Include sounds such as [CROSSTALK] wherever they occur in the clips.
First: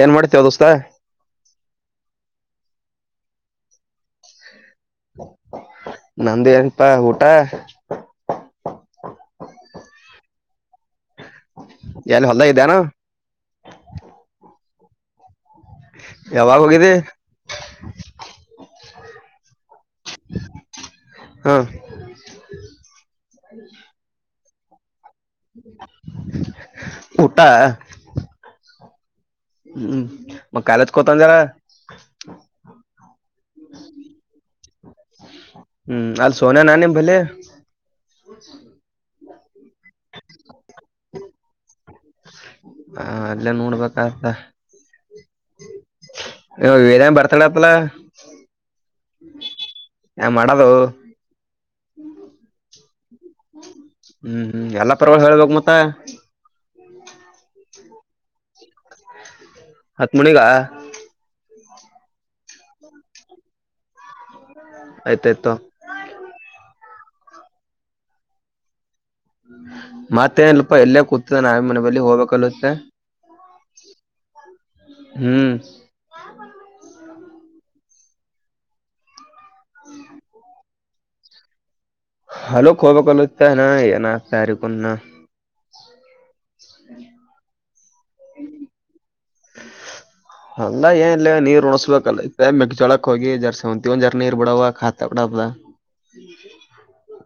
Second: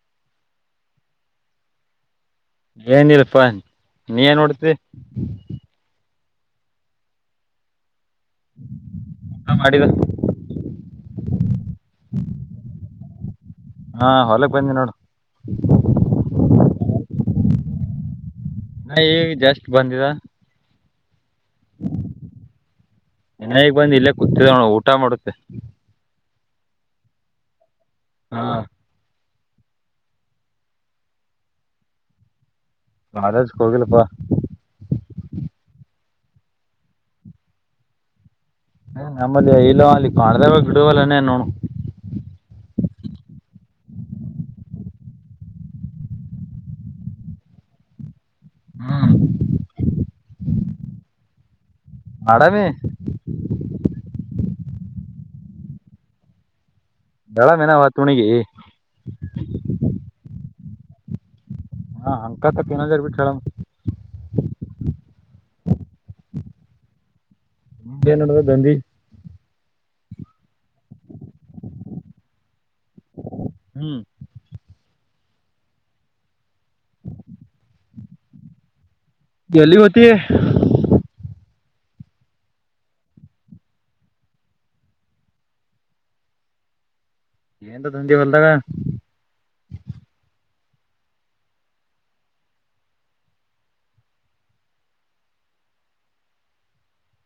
ಏನ್ ಮಾಡ್ತೇವ ದೋಸ್ತ ಏನಿರಪ್ಪಾ ನೀ ಏನ್ ನೋಡ್ತಿರಿ ನಂದಿಯನಪ್ಪಾ ಊಟಾ ಹಾ ಮಾಡಿದ ಎಲ್ಲಿ ಹೊಲ್ದ ಇದ್ದೇನು ಹಾ ಹೊಲಕ್ ಬಂದಿ ನೋಡು ಯಾವಾಗ ಹೋಗಿದ್ದಿ ಹಾ ಈಗ ಜಾಸ್ತಿ ಬಂದಿದ ಹಾ ನನಗ್ ಬಂದ್ ಇಲ್ಲೇ ಕೂತ್ಿದ ಊಟ ಮಾಡುತ್ತೆ ಊಟಾ ಹಾ ಹ್ಮ್ ಮ ಕಾಲಜ ಕೊತಾನ ಜರ ನಜಕ್ಕೆ ಹೋಗಿಲ್ಲಪ್ಪಾ ಸೋನ ನಾನ ಭಲೆ ಹ ನಮ್ಮಲ್ಲಿ ಇಲ್ಲ ಅಲ್ಲಿ ಮಾಡ್ದ ಬ ಬಿಡುವಲ್ಲನೇ ನೋನು ಹ ಅಲ್ಲ ನೋಡ್ಬೇಕಾಗ್ದ ಹ ದನ್ ಬರ್ತಾಳಪ್ಪಲ ಹ್ಮ್ ಯ ಮಾಡದು ಆಡಾಮಿ ಹ್ಮ್ ಹ್ಮ್ ಎಲ್ಲಾ ಪರವಾಗಿ ಹೇಳ್ಬೇಕೇಕ್ ಮತ್ತ ಬೆಳ ಮನಾವತ್ುಣಿಗಿ ಹತ್ತುಮನಗ ಹಾ ಅಂಕಕ್ಕ ಪಿನದರ್ ಬಿಟ್ಟ ಹೇಳ ಆಯ್ತಾಯ್ತು ನಿ ಏನ್ ನೋಡಬೇಕ ದಂದಿ ಮತ್ತೇಲ್ಪ ಎಲ್ಲೇ ಕೂತದ ನಾವೇ ಮನೆ ಬಲಿ ಹೋಗ್ಬೇಕಲ್ತ್ತೆ ಹ್ಮ್ ಹ್ಮ್ ಗಲ್ಲಿ ಹೊತಿ ಹಲೋ ಕೋಬ ಕಲ್ತ್ತ ಏನ ಸಾರ ಕುುನ್ನ ಎಏಂತ ತಂದೆ ಹೊಲ್ದಾಗ ಅಲ್ಲ ಏನ್ ಇಿಲ್ಲ ನೀರ್ ಉಣಸ್ಬೇಕಲ್ಲ ಮ ಚೊಳಕ್ ಹೋಗಿ ಜರ್ಸಂತವನ್ ಜರ ನೀರ್ ಬಿಡವ ತ ಬಿಡ ಹ್ಮ್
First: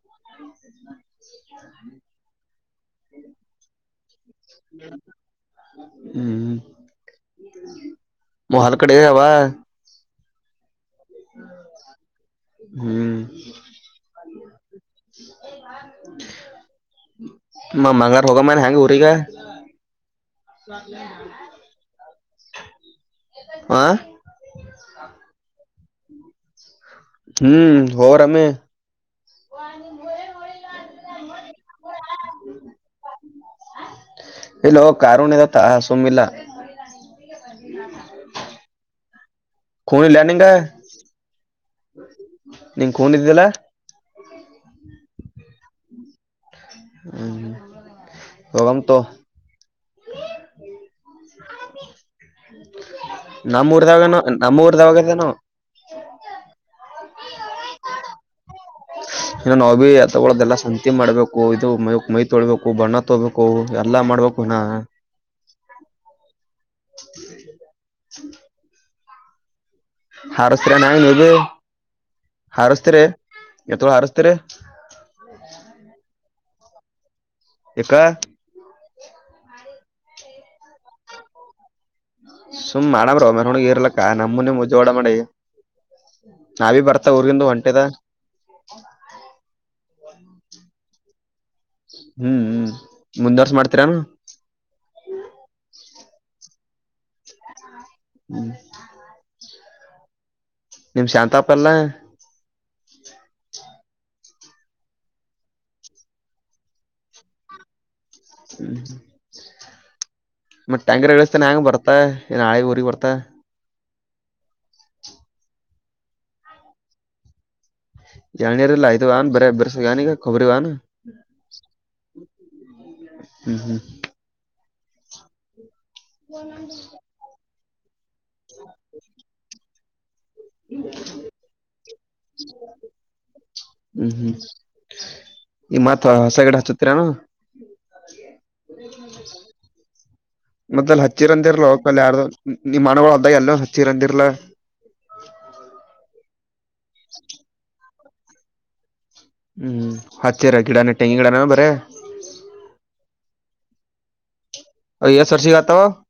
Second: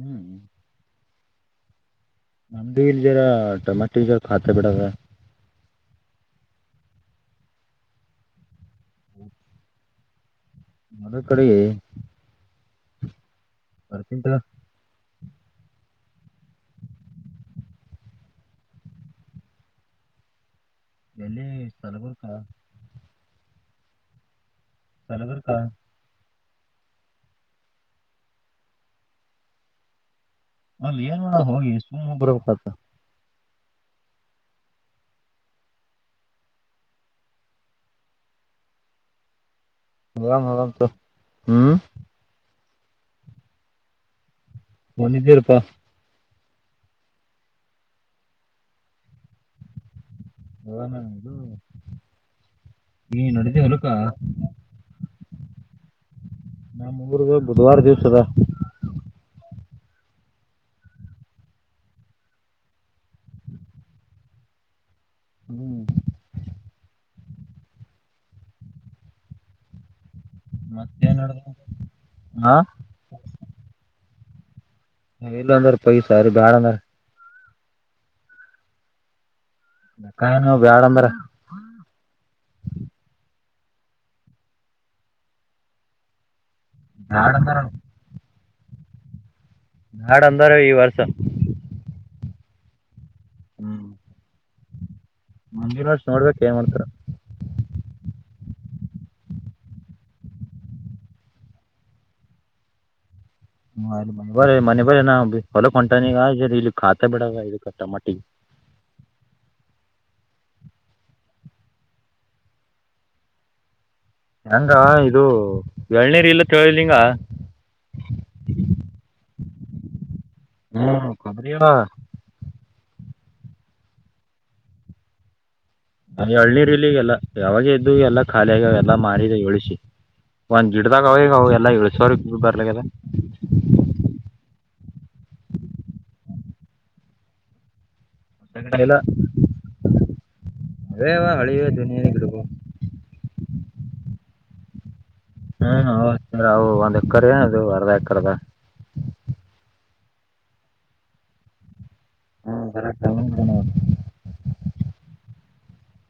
ಹ್ಮ್ ನಮ್ದು ಇಲ್ ಜರ ಟೊಮೆಟೋ ಖಾತ್ ಬಿಡದ ಹ್ಮ ಮಹಲ್ ಕಡೆವಾ ಮರ ಕಡೆಗೆ ಹ್ಮ್ ಬರ್ತೀಂತ ಮಮ್ಮಂಗಾರ ಹೋಗ ಮನ್ ಹೆ್ಯಾಂಗ ಉಊರೀಗ ಎಲ್ಲಿಿ ಸ್ಥಲಗುರ್ಕಾ ಆ ಬರಬರ್ ಕ ಹ್ಮ್ ಅವರ ಅಮೇ ಅಲ್ಲಿ ಏನ್ ಮಾಡೋಡ ಹೋಗಿ ಸುಮ್ ಬರಬೇಕತ ಹಲೋ ಕಾರುಣದತ್ತಾ ಸುಮಿಲ್ಲ ಹ ಮರಾಮ ಮರಾಮ ಹ್ಮ್ ನಿಂ ಕೂೊಂಡಿದ್ದಿಲ್ಲ ಹನಿದ್ದರಪಾ ಹ್ಮ ಗಾಮ ತ [UNINTELLIGIBLE] ಈ ನಡದಿ ಹೊಲಕ ನಮ್ಮೂಊರ್ದಗನ ನಮ್ಮ ಊರ್ದವಾಗದ ಏನೋ ನಮ್ ಮೂರ್ಗ ಬುಧವಾರ ದಿವ್ಸ ಅದ ಇನ್ನು ನಾವು ಬಿ ತಗೊಳ್ಳೋದಲ್ಲ ಸಂತಿ ಮಾಡ್ಬೇಕು ಇದು ಮೈ ಮೈ ತೊಳ್ಬೇಕು ಬಣ್ಣ ತೋಬೇಕು ಎಲ್ಲಾ ಮಾಡ ಮಾಡ್ಬೇಕುನಾ ಹ್ಮ್ [INAUDIBLE] ಹಾರಸ್ತೀರ ನಾ ಮತ್ತೇನ್ ನೀವು ನಡ್ದ ಹಾ ಹಾರಸ್ತೀರಿ ಎತ್ಳ ಹಾರಿಸ್ತೀರಿ ಇಲ್ಲ ಅಂದಾರ ಪಯ ಸಾರ ಬ್ಯಾಡ ಅಂದಾರ ಎ ಬೇಕನು ಬ್ಯಾಡ ಅಂಬಾರ ಸುಮ್ ಮಾಡ್ರೋ ಮ ಹ ಗರ್ಲಕ್ಕ ನಮ್ಮೂನೆ ಮುಜವಾಡ ಮಾಡೆ ನಾಿ ಬರ್ತಾವ ಬ್ಯಾಡ ಊರ್ಗಿಂದು ಅಂದಾರ ಹೊಂಟದ ನಾಡ ಅಂದ್ರ ಈ ವರ್ಷ ಹ್ಮ್ ಹ್ಮ್ ಮುಂದುವರ್ಸ ಮಾಡ್ತೀರಾನ ಹಷ ನೋಡ್ಬೇಕು ಏನ್ ಮಾಡ್ತಾರ ಹ್ಮ್ ನಿಮ್ ಶಾಂತಾಪ ಎಲ್ಲ ಹ ಮ ಬರ ಮನೆ ಬರ ನಾ ಹೊಲ ಹೊಂಟಾನಗ ಇಲ್ಲಿ ಾ ಬಿಡ ಇ ಕಟ್ಟ ಮಟ್ಟಿಗೆ ಹ್ಮ್ ಮತ್ತತ್ ಟ್ಯಾಂಕರ್ ಇಳಸ್ತಾನ ಹೆ್ಯಾಂಗ ಬರ್ತಾ ಇನ್ ನಾಳೆ ಊರಿಗೆ ಬರ್ತಾ ಹೆಂಗ ಇದು ಳ್ನೀರ್ ಇಲ್ಲ ಕೇಳಲಿಂಗ ಯಾಣಿರಲ್ಲಯಿತು ಆ ಬರ ಬರ್ಷ ಯಾನಗ ಬರಿ ವಾನ ಹ್ಮ್ ಕೊಬ್ಬರಿ [INAUDIBLE] ಹ್ಮ್ ಹ್ಮ್ ಹಳ್ನೀರ್ ಇಲ್ಲಿ ಎಲ್ಲಾ ಯಾವಾಗ ಇದದ್ದು ಎಲ್ಲಾ ಖಾಲಿ ಆಗ ಎಲ್ಲಾ ಮಾರ ಉಳಿಸಿ ಒಂದ್ ಗಿಡ್ದಾಗ ಅವಗ ಅವ ಎಲ್ಲಾ ಏಳ್ ಸಾವ್ರ ಬರ್ಲಗೆಲ್ಲ ಹ್ಮ್ ಹ್ಮ್ ಈ ಮಾತ್ ಚತ್ರರ ನ ಇಲ್ಲ ಹ್ಮ ಮೊದಲ್ ಅವೇವ ಹಳಿವೆ ಹಚ್ಚಿರಂದಿರ್ಲಲ್ ದುನಿಯಾದ ಯಾರ್ದು ಗಿಡಗಳು ನಿಮ್ ಮನಗಳು ಅದ್ದಾಗ ಎಲ್ಲ ಹಚ್ಚಿರಂದಿರ್ಲ [UNINTELLIGIBLE] ಹ್ಮ್ ಹ ಸ ಅವು ಒಂದ್ ಎಕರೆ ಅದು ಅರ್ಧ ಎಕರ್ದ [UNINTELLIGIBLE] ಹ್ಮ್ ಹತ್ತಿರ ಗಿಡನ ತೆಂಗಿ ಗಿಡಾನ ಬರ [UNINTELLIGIBLE] ಹ್ಮ ಸರ ಹ [UNINTELLIGIBLE] ಅ ಎ ಸರ್ಷಿ ಗತಾವ [UNINTELLIGIBLE]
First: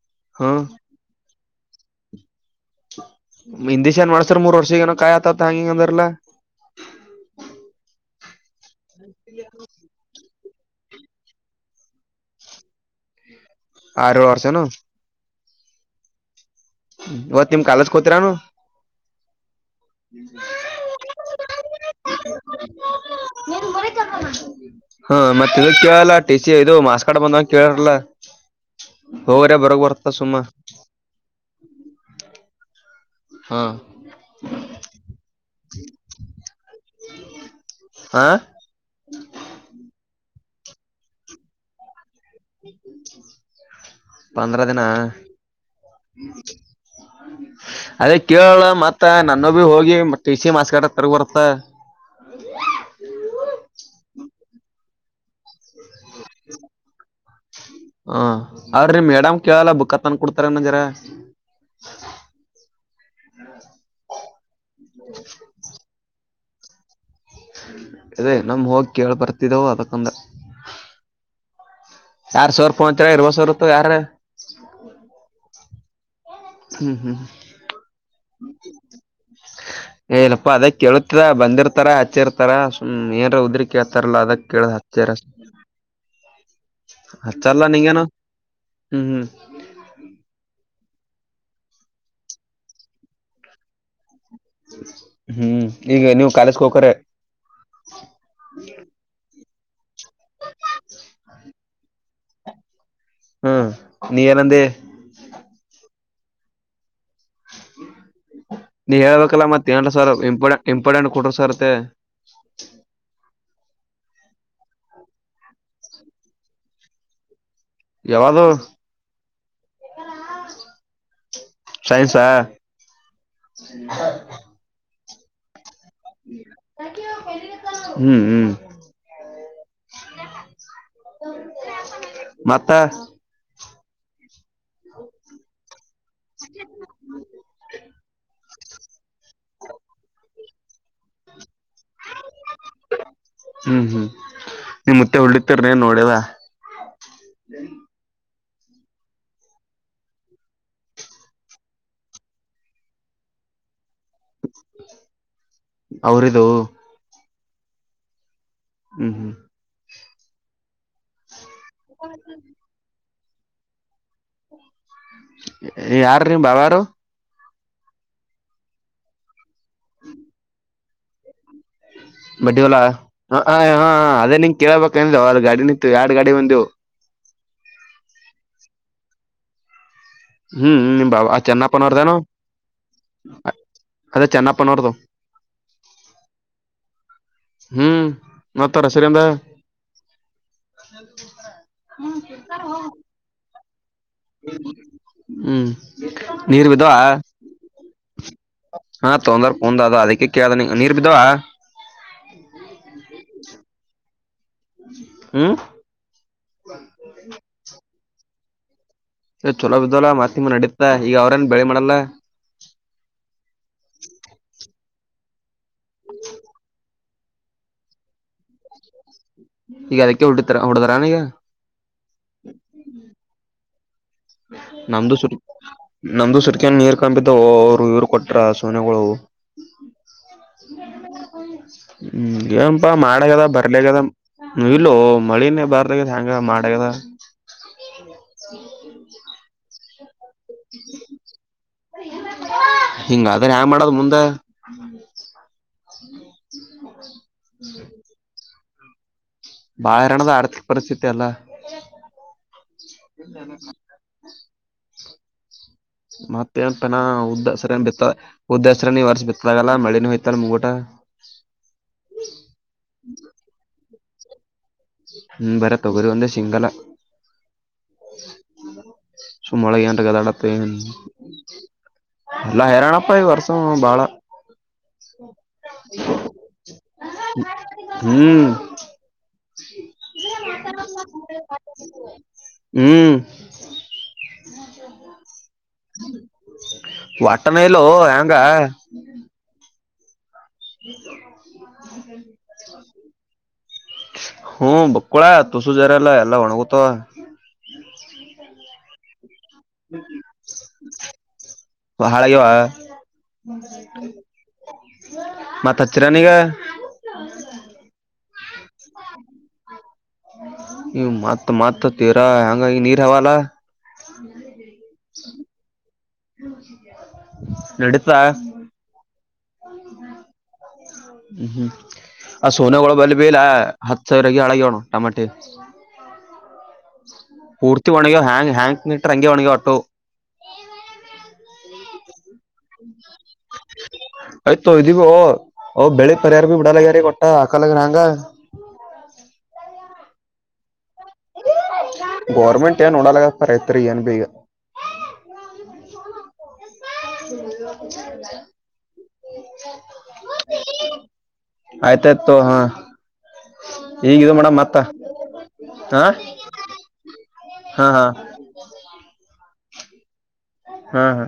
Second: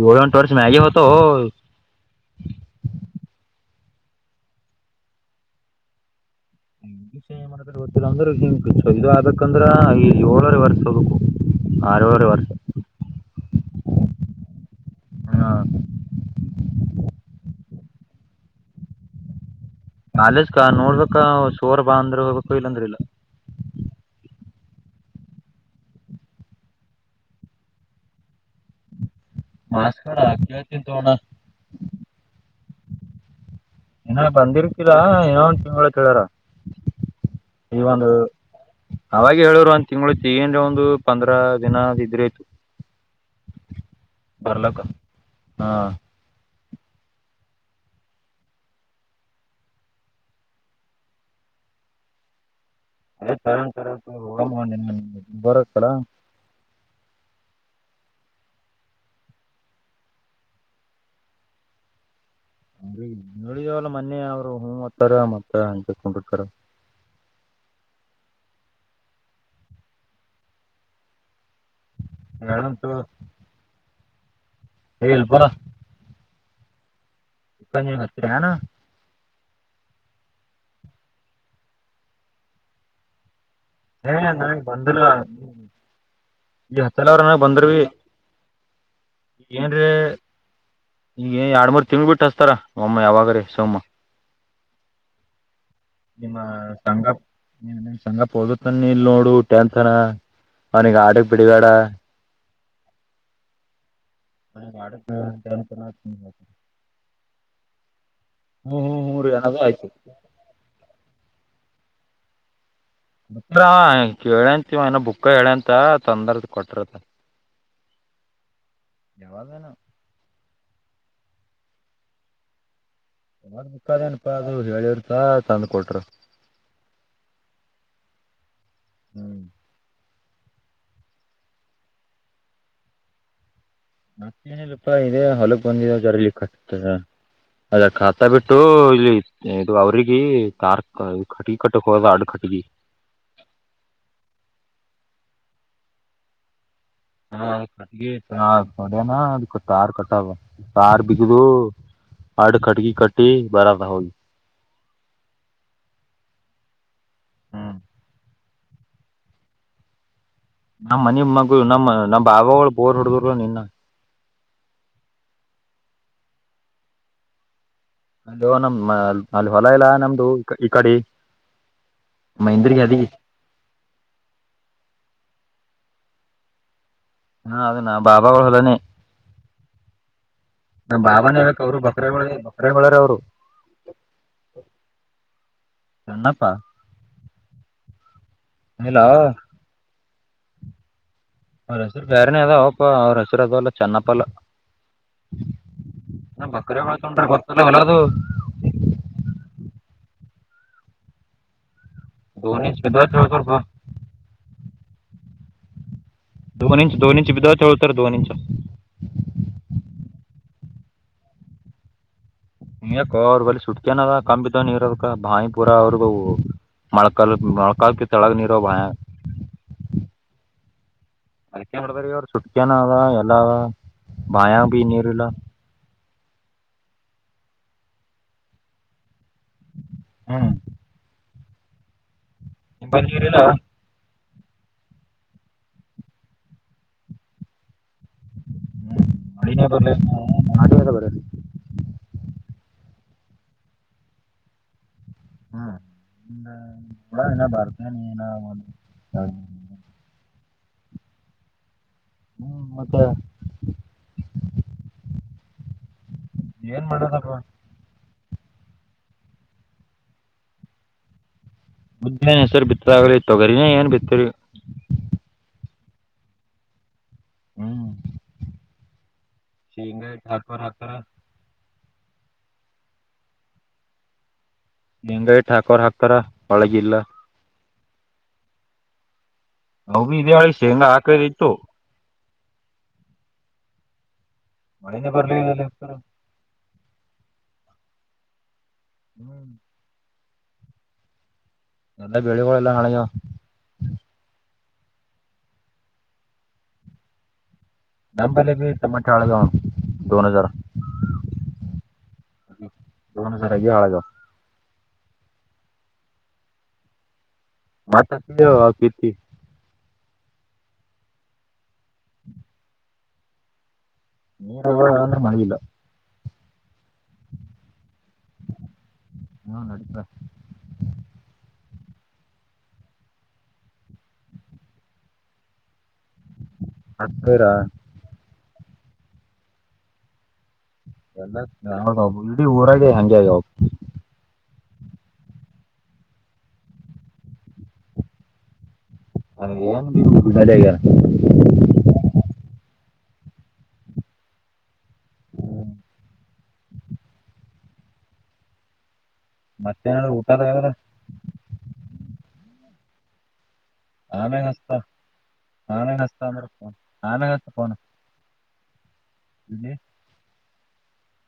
ಳ ಒಂಟ ವರ್ಷ ಹ್ಮ್ ಮ್ಯಗಿ ಹೊತ [UNINTELLIGIBLE] ಹಿಂದಿ್ಏನ್ ಮಾಡ್ಸರ್ ಮೂರ್ ವರ್ಷ ಏನ ಕಾಯ ಆತವತ್ ಹಂಗ ಅಂದ್ರಲಾ [UNINTELLIGIBLE] ಹಷ ಏ ಮಾಡ ಗೊತ್ತಿಲ್ಲ ಅಂದ್ರೆ ಹಂಗ ಇದು ಆಕಂದ್ರ ಈ [UNINTELLIGIBLE] ಎವರೆ ವರ್ಷ ಹೋಗು ಆರೂವರೆ ವರ್ಷ [UNINTELLIGIBLE] ಆರು ಆರ್ಸನು [UNINTELLIGIBLE] ಹಾ [UNINTELLIGIBLE] ಹೊ ತಿಮ ಕಾಲಜ ಕೊೋತರಾ ನ [UNINTELLIGIBLE] ಕಾಲೇಜ್ ಕಾ ನೋಡ್ಬೇಕ ಶೋರ್ ಬಾ ಅಂದ್ರೆ ಹೋಗ್ಬೇಕು ಇಲ್ಲಾಂದ್ರ ಇಲ್ಲ [UNINTELLIGIBLE] [INAUDIBLE] ಹಾ ಮತ್ತೆ ಇ ಕೇಳಲ್ಲ ಟ ಸಿ ಇದು ಮಾಸ್ ಕಾಡ ಬಂದಂಗ ಕೇಳಾರಲ್ಲ [UNINTELLIGIBLE] ಹೋಗರೇ ಬರಗ್ ಬರ್ತ ಮಾಸ್ತರ ಸುಮ್ಮ ಕೇಳ್ತೀನಿ ತಗೋಣ [UNINTELLIGIBLE] ಹಾ ಏನ ಬಂದಿರ್ತೀರಾ ಏನೋ ಒ ತಿಳ್ಳ ಕಾರ [UNINTELLIGIBLE] ಈ ಒಂದು ಹಾ ಅವಾಗ ಹೇಳರು ಒಂದು ತಿಂಗಳು [UNINTELLIGIBLE] ಈಏನ್ ಒಂದು ಪಂದ್ರ ದಿನ ಇದ್ರೆ [UNINTELLIGIBLE] ಪಂದ್ರ ಬರ್ಲಕ್ಕ ದಿನ [UNINTELLIGIBLE] [INAUDIBLE] ಅದೇ ಕೇಳಳ ಮತ್ತ ನನ್ನ ಭ ಹೋಗಿ ಟ ಸಿ ಮಾಸ್ಗಟ ತರ್ಗ ಬರ್ತ್ತ ಅ ಬರಕ್ಕಡ [INAUDIBLE] ಹ ಅವ್ರಿ ಮೇಡಮ್ ಕೇಳಲ್ಲ ಬುಕ್ಕ ತನ್ ಕೊಡ್ತಾರ ನಜ್ರ ಅ ನೋಿದವಲ್ಲ ಮೊೆ ಅವ್ರು ಹೂ ಹ್ತ್ತಾರ ಮತ್ತ ಅಂತಕೊಂಡಿರ್ತಾರ ಇದೇ ನಮ್ ಹೋಗಿ ಕೇೇಳ ಬರ್ತಿದ್ದೇವು ಅದಕ್ಕಂದ ಯಾರ್ ಸೋರ್ ಹೇಳಂತು ಪಂತರ ಇರುವ ಸರ್ ಯಾರ ಹೇಬ ಹ್ಮ್ ಹ್ಮ್ ಇಪ್ಪ ಹತ್ರಿ ಹಾನ ಏಲ್ಲಪ್ಪಾ ಅದೇ ಕೇಳತರ ಬಂದಿರ್ತಾರ ಹಚ್ಚಿರ್ತಾರ ಸುಮ್ ಏನ್ ಉದ್ರ ಏ ಕ್ಕತಾರಲ್ಲಾ ಅದಕ್ ನನಗ್ ಕೇಳ ಬಂದಿಲ್ಲ ಹಚ್ಚಾರ ಈ ಹತ್ತಲವ್ರ ಹಚ್ಚಲ್ಲ ನಿಂಗೇನು ಹ್ಮ್ ಹ್ಮ್ ನ್ರೆ ಈಗ ಏ ಎರಡ್್ಮರ್ ತಿಂಗ ಬಿಟ್ಟ ಹಸ್ತಾರ ಒಮ್ಮ ಯಾವಾಗ್ರ ಸೋಮ್ಮ ಹ್ಮ್ ಈಗ ನೀವು ನಿಮ್ಮ ಕಾಲೇಜ್ಗೆ ಹೋಗಕರೆ ಸಂಗ ನಿಮ್ ಸಂಗಪ್ ಓದತ ಇಲ್ ನೋಡುಟ ಅವನಿಿಗೆ ಆಡಗ್ ಬಿಡಬ್ಯಾಡ ಹ್ಮ್ ನೀ ಏನಂದಿ ಅಡಂತ ನೀ ರೀ ಹೇಳ್ಬೇಕಲ್ಲ ಅನ್ನೋದು ಮತ್ತ ಆಯ್ತು ಏನ್ ಸರ್ ಇಂಪ ಇಂಪಾರ್ಟೆಂಟ್ ಕೊಟರು ಸರ್ ಅತ್ತೆ ಹ ಕೇಳ್ಯಂತವ ಏನ ಬುಕ್ಕ ಹೇಳ್ಯಂತ ತಂದರ್ದ ಕೊಟರತ ಯಾವದುು ಸೈನ್ಸಾ ನೋ ಮುಕ್ಕದೇನಪಾ ಅದು ಹೇಳಿವರ್ಸ ತಂದ ಹ್ಮ್ ಹ್ಮ್ ಹ್ಮ್ ಮತ್ತೆ ಮತ್ತ ನಲ್ೂಪ ಇದೆ ಹೊಲಗ್ ಬಂದಿದೆ ಜರಲಿತ ಅದ ಖಾತಾ ಬಿಟ್ಟ ಇದು ಇಲ್ಲಿ ಇದು ಅವ್ರಿಗೆ ಕಾರ್ ಕಟ್ಟ ಕಟ್ಟಖೋ ರಡ ಕಟ್ಟಗ ಎಳಿ ತಿರ್ನೇ ನೋಡದ ಹಾ ಹಾಗ ಹಾ ಸಡನಾಕ್ಕೆ ತಾರ ಕಟ್ಟಾವ ತಾರ ಬಿಗುದು ಹಡ್ ಕಟಗಿ ಕಟ್ಟಿ ಬರ ರಹುಲ್ ಅವ್ರವು ಹ್ಮ ಹ್ಮ್ ಹ್ಮ್ ನಾ್ ಮನ ಮಗು ನಮ್ಮ ನಮ್ಮ ಬಾಬಾಗಳ ಬೋರ್ ಹುಡಿದರು ನಿನ್ನ ಯಾರ ರೀ ಬಬಾರು ಅಲ್ಲೋ ನಮ್ ಅಲ್ಲಿ ಹೊಲ ಇಲ್ಲಾ ನಮ್ದು ಈ ಕಡೆ ಬಡ್ಡಿವಲ್ಲಾ ಮೈಂದ್ರಗಿ ಅದಿ ಹ ಅದೇ ನಿನ್ ಕೇಳ್ಬೇಕ ಗಾಡಿಿನ ಎರಡು ಗಾಡಿ ಬಂದವು ಹಾ ಅದನ್ನ ಬಾಬಾಗಳ ಹೊಲನೆ ಹ್ಮ್ ನಮ ನಿಮ್ ಬಾಬಾ ಬಾಬಾನ ಆ ಹೇಳ್ ಅವ್ರು ಚೆನ್ನಪ್ಪನವ್ರದೇನು ಬಕ್ರಗಳಳ ಬಕ್ರಗೋಳರ ಅವ್ರು ಅದೇ ಚೆನ್ನಪ್ಪನೋರ್ತ ಚ್ಣಪ್ಪ ಹ್ಮ್ ಮಾಡತಾರ ಸರಿ ಅಂದ ಅವ್ರ ಹಸರು ಬೇರೆನೇ ಅದಾವಪ್ಪ ಅವ್ರ ಹಸರು ಅದಲ್ಲ ಚೆನ್ನಪ್ಪಲ್ಲ ಹ್ಮ್ ನೀರು ಬಕ್ರಗಳ ವಿಧವಾ ತೊಂಡ್ರ ಗೊತ್ತಲ್ಲ ಹೊಲ ಅದು ಹಾ ತೊಂದರ್ ಕುಂದ್ ಅದ ಅದಕ್ಕೆ ಕೇಳದ ನೀರ್ ಬಿದ್ದವಾ ದೊನ ಕೊಬೇಕ ಹ್ಮ ದೊನ್ ಇಂಚ ದೊನ್ ಇಂಚ ಬಿಿದ ಚಳತಾರೆ ದೊನ್ ಇಂಚ ಸ ಚೊಲೋ ಬಿದ್ದಲ್ಲ ಮಾತಿಮ್ಮ ನಡತಾ ಈಗ ಅವ್ರೇನ್ ಬೆಳೆ ಮಾಡಲ್ಲ ಹ ಯಾಕ ಅವ್ರ ಬಳ ಸುಟ್ತನದ ಕಂಬಿದವ ನೀರ್ ಅದಕ ಬಾಯಿಪುರ ಅವ್ರಗ ಮಳಕಲ್ ಮಳಕಲ್ಕ್ಕೆ ತಡಕ ನೀರೋ ಭಾಯ ಈಗ ಅದಕ್ಕೆ ಹೊಡ್ಡಿತಡ ಅದಕ್ಕೆ ಮಾಡ್ಬ್ರ ಅವರು ಸುಟ್ಕೇನ ಅವ ಎಲ್ಲ ಅವ ನಮ್ದು ಸುರ್ ನಮ್ದು ಸರ್ ನೀರ್ ಕಾಣಪಿದ್ದೆ ಅವರು ಇವ್ರು ಕೊಟ್ರ ಸೋನೆಗಳು ಹ್ಮ್ ಹ್ಮ್ ಏಪಾ ನಿಂಬಲ್ಲಿ ನೀರಿಲ್ಲ ಮಾಡಗದ ಬರ್ಲಿಗದ ಇಲ್ಲೋ ಮಳನೇ ಬಾರ್ದಾಗದ ಹೆಂಗ ಮಾಡ್ಯಗದ ಮಳಿನೇ ಬರಲಿ ನಡಿನಾಗ ಬರಲಿ ಹಿಂಗ ಅ್ರ ಯಾ ಮಾಡದು್ ಮುಂದೆ ಹ್ಮ್ಡಏ ಬರ್ತ ನೀ ಏನ ಹ ಬಹಣದ ಆರ್ಥಿಕ ಪರಿಸ್ಥಿತಿ ಅಲ್ಲ ಹ್ಮ್ ಮತ್ತೆ ಇ ಮತ್ತೆ ಏನ್ ಪನ ಮಾಡದಪ್ಪ ಉದ್ದ ಸರಿಯ ಬಿತ್ತ ಉದ್ದಸರ ನೀವ ವರ್ಷ ಬಿತ್ತದಾಗಲ್ಲ ಮಳೆನ ಹಯ್ತಲ್ಲ ಮುಗೋಟ ಮುದ್ದ ನ್ ಹೆಸರು ಬಿತ್ತಾಗಲಿ ತಗರಿನ ಏನ್ ಬಿತ್ತರಿ ಹ್ಮ ಬರ ತಗೋದು ಒಂದ್ರೆ ಸಿಂಗಲ ಹ್ಮ್ ಸುಮ್ಮೊಳಗೆ ಂ ಶೇಂಗಾ ಇಟ್ಟು ಗದಾಡತ್ತೆ ಹಾಕೋರ್ ಹಾಕ್ತಾರ ಅಲ್ಲ ಹೇರಾಣಪ್ಪ ಈ ವರ್ಷ ಬಾಳ ಹೆಂಗೈ ಠಾಕೋರ್ ಹಾಕ್ತಾರ ಒಳಗಿಲ್ಲ ಹ್ಮ್ ನ ಬಿ ಇದೇಾಳಿ ಶೇಂಗಾ ಹಾಕ ಇತ್ತು ಹ್ಮ್ ಮಳಿಂದ ಕೊರಲಲ್ಲ ಇರ ಒಟ್ಟಣಲ್ಲೋ ಹೆಂಗ ಹ್ಮ್ ಹ ಎಲ್ಲ ಬೆಳಗಳ ಎಲ್ಲ ಹಣೆಯೋ ಹ್ಮ್ ಬಕ್ಕೊಳ ತುಸು ಜಾರಲ್ಲ ಎಲ್ಲಾ ಒಣಗತ ನಮ್ಮ್ಲೆ ಬಿ ಟಮಾಟೆ ಹಳಗ ಬಹಳ ಯ ದೋನ್ ಹಜಾರ್ ಆಗಿ ಹಾಳಾಗ್ಯಾವ ಮತಚ್ಚರನಗ ಮಾತ ಸಿ ಕತಿ ನೀ ಮತ್ ಮತ್ ತೀರಾ ಹಂಗಾಗಿ ನೀರ್ ಹವಲ್ಲ ನೀರ ಯಂದ್ರೆ ಮಳ ಇಲ್ಲ ನಡತ ಹ್ಮ ನಡಿುತ್ತ ಹ್ಮ್ ಹ್ಮ್ ಆ ಸೋನಗಳು ಬಲ್ಬಿಲ್ಲ ಹತ್ತು ಸಾವಿರಕ್ಕೆ ಅಳಗೋಣ ಟಮಾಟೆ ಹತ್ತಿರ ಪೂರ್ತಿ ಒಣಿಗಿವ ಹ್ಯಾಂಗ್ ಹ್ಯಾಂಗ ನಿಟ್ರ ಹಂಗೆ ಒಣಗಾವ ಅಟ್ಟು ಎಲ್ಲ ಇಡೀ ಊರಾಗ ಹಂಗೆಗ ಹೋಗ ಆಯ್ತೋ ಇದೀವಿ ಓ್ ಬೆಳಿ ಪರಿಹಾರ ಬಿ ಬಿಡಲ್ಲಗ್ಯಾರಿ ಕೊಟ್ಟ ಹಾಕಲಾಗ ನಂಗ ಅ ಏನ್ದಗ ಗೋರ್ಮೆಂಟ್ ಏನ್ ನೋಡಲ್ಲಪ್ಪ ರೈತ್ರಿ ಏನ್ ಬೇಗ [INAUDIBLE] ಮತ್ತೆನ ಊಟದವರ ಆಯ್ತಾಯ್ತು ತೊ ಹಾ ಈಗ ಇದು ಆಮೇಾಗ ಮಾಡಮ್ ಹಸ್ತ ಮತ್ತ ಆಮೇಾಗ ಹಾ ಹಸ್ತ ಅಂದ್ರೆ ಫೋನ್ ಆಮೇಾಗ ಹತ ಫೋನ್ ಹ ಇಲ್ಲಿ ಹಾ ಹಾ